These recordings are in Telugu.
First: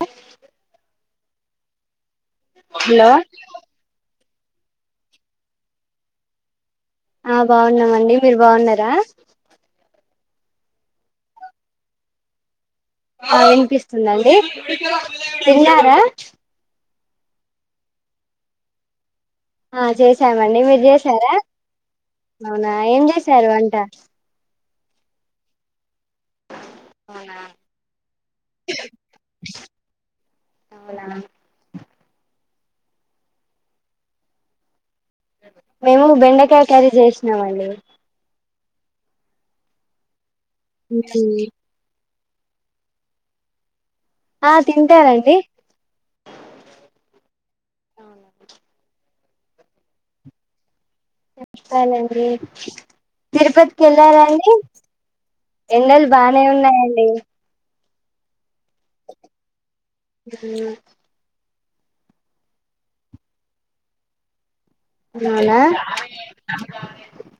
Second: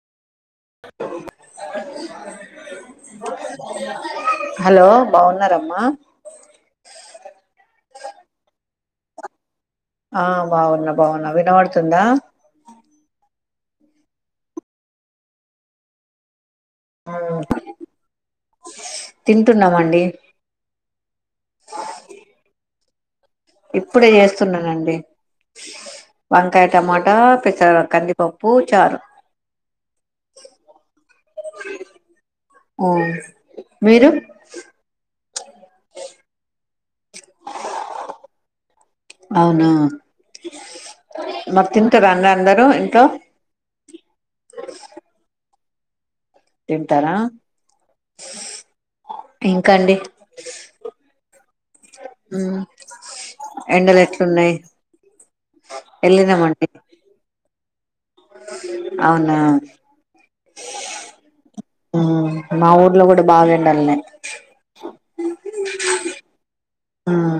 హ్ అ [inaudible] హలో హలో బాగున్నారామ్మ ఆ బాగున్నామండి మీరు బాగున్నారా ఆ బాగున్నా బాగున్నా వినవడుతుందా ఆ వినిపిస్తుందండి తిన్నారా ఆ వ్ ఆ చేసామండి మీరు చేసారా అవునా ఏం చేస్ ఇప్పుడే చేస్తున్నానండి వంకాయ టమాటా అవునా పెస కందిపప్పు చారు అవునా ఆ మీరు మేము బెండకాయ కర్రీ చేసినామండి అవునా మరి తింటారా అంద్ అందరూ ఇంట్లో ఆ తింటారండి తింటరా ఇంకాండి చెప్పాలాండి ఎండలు తిరుపతికేళ్లారా అండి ఎట్లున్నాయి ఎండలు బానే వెళ్ళినామండి ఉన్నాయండి అవునా హ్మ్ ఆ మా ఊర్లో కూడా బాగా ఎండలున్నాయి అవునా ఉమ్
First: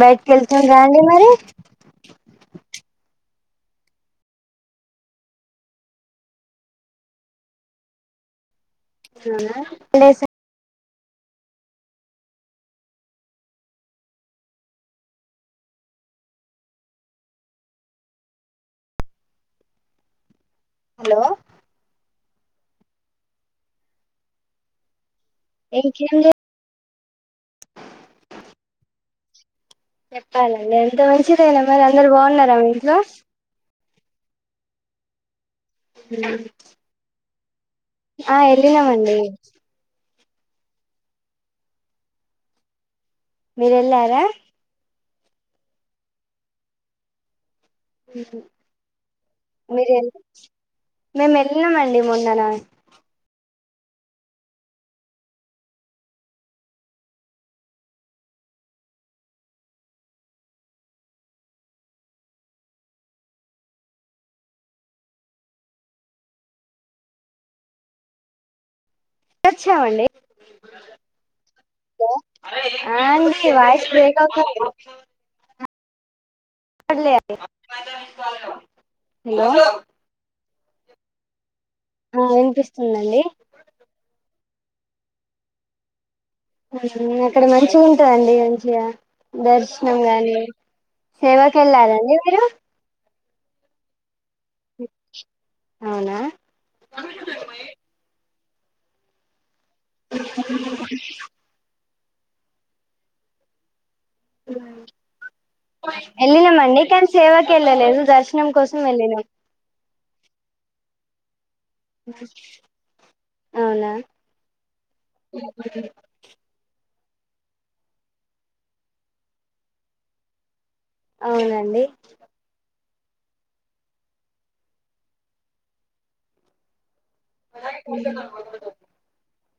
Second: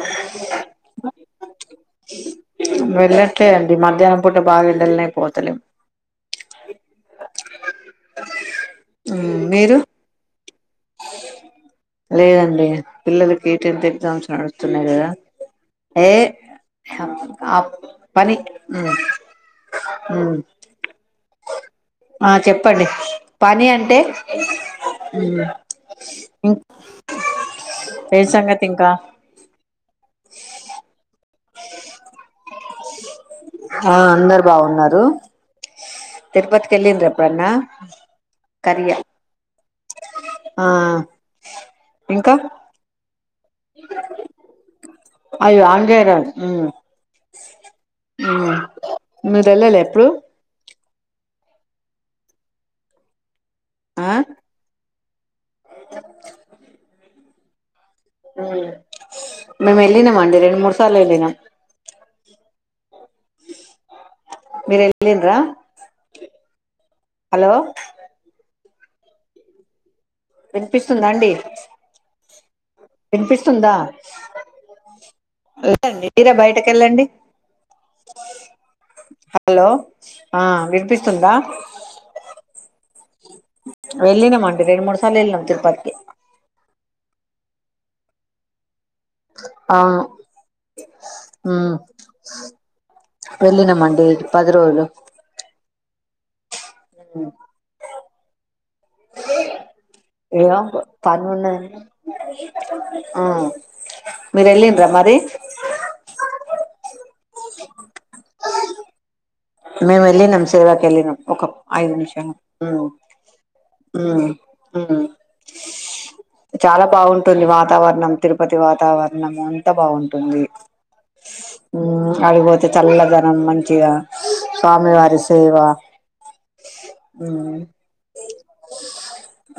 బయటికి వెళ్తుండర అండి మరి లే అండి మధ్యాహ్నం పూట బాగా ఎండలనే పోతలేము [inaudible] లేద్ లేదండి పిల్లలకి టెన్త్ ఎగ్జామ్స్ నడుస్తున్నాయి కదా ఏ ఆ పని ఉమ్ హలో ఆ చెప్పండి పని అంటే ఇంకేంది ఏం సంగతి ఇంకా చెప్పాలండి ఎంత మంచిదయినా మరి అందరు బాగున్నారా మీ ఇంట్లో ఆ అందరు బాగున్నారు తిరుపతికి వెళ్ళిండ్ర ఎప్పుడన్నా ఆ కరియా ఎల్లినామండి ఆ ఇంకా మీర ఎళ్ళారా అయ్యో ఆన్ చేయరా మీరు వెళ్ళాల ఎప్పుడు మేము వెళ్ళినమండి మొన్న ఆ హ మేమ్ ఎల్లినాం అండి రెండు మూడు సార్లు వెళ్ళనామ్ మీరెల్లిన్ర హలో వెళ్ళోచ్చామండి వినిపిస్తుందా అండి ఆ అండి వినిపిస్తుందా వాయిస్ బ్రేక్ అవుతుంది డి మీర బయట హలో హలో ఆ వినిపిస్తుందా ఆ వినిపిస్తుందండి వెళ్ళినం అండి రెండు మూడు సార్లు వెళ్ళినాము తిరుపతికి అక్కడ మంచి ఉంటందండి మంచిగా దర్శనం అవును గాని సేవకి వెళ్ళారాండి మీరు వెళ్ళినమండి పది రోజులు అవునా అ [unintelligible] ఆ మీరెలిన్రా మరి అన్ని కని సేవకి వెళ్ళలేదు దర్శనం కోసం వెళ్ళినం మేము వెళ్ళినాం సేవకి వెళ్ళినాం ఒక ఐదు నిమిషాలు ఉమ్ అవునా ఉమ్ చాలా బాగుంటు తన్ని వాతావరణం తిరుపతి వాతావరణం అంతా బాగుంటుంది అవునండి ఉమ్ ఆడికిపోతే చల్లదనం మంచిగా స్వామివారి సేవా ఉమ్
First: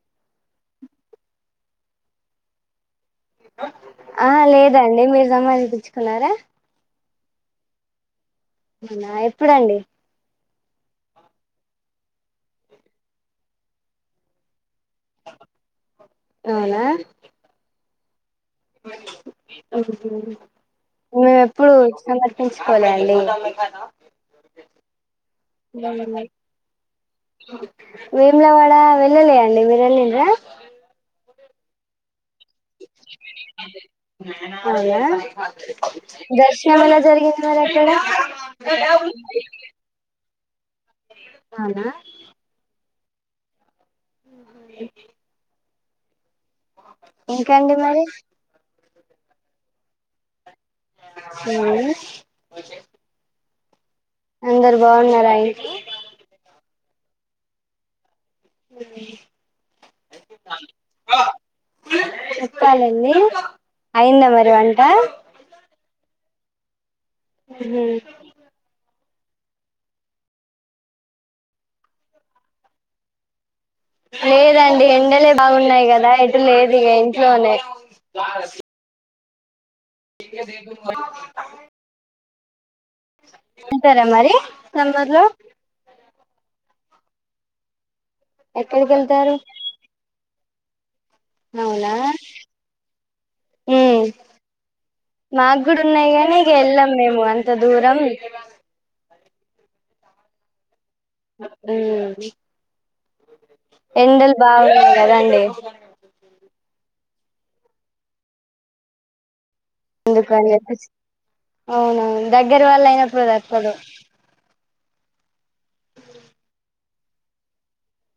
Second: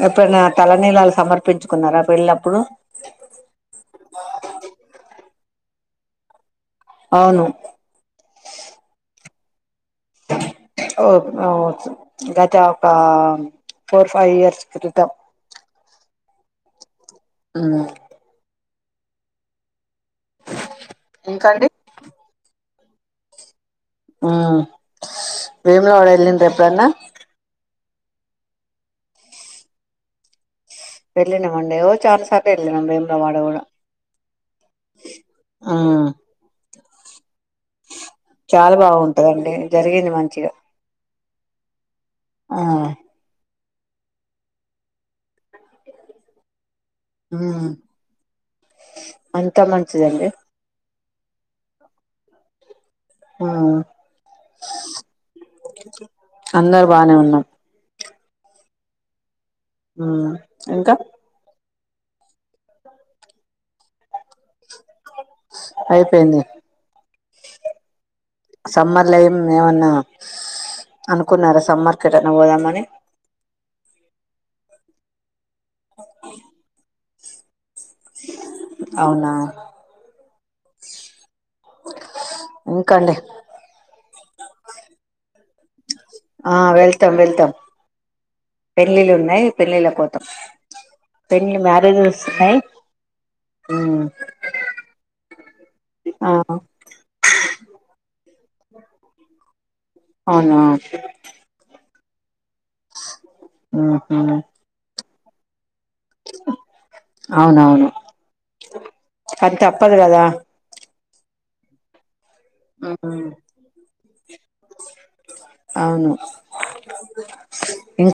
ఎప్పుడైనా తలనీళాలు సమర్పించుకున్నారా వెళ్ళినప్పుడు ఆ లేదండి మీరు సమర్పించుకున్నారా అవును అవునా ఎప్పుడండి ఒ ఒ గత ఒక ఫోర్ ఫైవ్ ఇయర్స్ క్రితం అవునా మ్ మ్ హూ ఇంక ఇంకా అండి ఎప్పుడు సమర్పించు కోలే అండి ఆ వేములవాడ వెళ్లిండ్రా ఎప్పుడన్నా వేములవాడ వెళ్లలే అండి మీరు వెళ్లిండ్రా వెళ్లినము అండి ఓ చానా సార్ అవునా ఆ దర్శనం ఎలా జరిగింది మరక్కడ చాలా బాగుంటదండి జరిగింది మంచిగా అవునా ఆ మ్ హూ ఉమ్ ఇంకేంటి మరి అంతా మంచిదండి ఉమ్ ఉమ్ అందరు బాగున్నారా అండి అందరు బానే ఉన్నాం మ్ మ్ ఇంకా చెప్పాలండి అయిందా మరి వంట ఐపీంది హ్మ్ లేం ఏమన్నా అనుకున్నారా సమ్మర్ కు ఎటాన్న పోదామని లేదండి ఎండలే బాగున్నాయి కదా ఎటు లేదు ఇగ ఇంట్లోనే అవునా ఇగ దేనితోటి వాడతం మహాబారతం ఇంకండి వెళ్తారా మరి సమ్మర్ లో ఆ వెళ్తాం వెళ్తాం ఎక్కడికి పెళ్లిళ్లు వెళ్తారు ఉన్నాయి పెళ్లిళ్ల కు పోతాం పెన్నీ మారేజల్స్ ఉన్నాయి మ్ మ్మ్ మాకు కూడా ఉన్నాయి ఆ కానీ ఇక వెళ్ళాం మేము అం త దూరం అవునా మ్ మ్మ్ ఎండలు హ్మ్ బాగున్నాయి కదండి అవునవును కాని తప్పదు కదా ఎందుకని చెప్పేసి అవునవును దగ్గర వాళ్లు అయినప్పుడు ఉమ్, తప్పదు అవును ఇం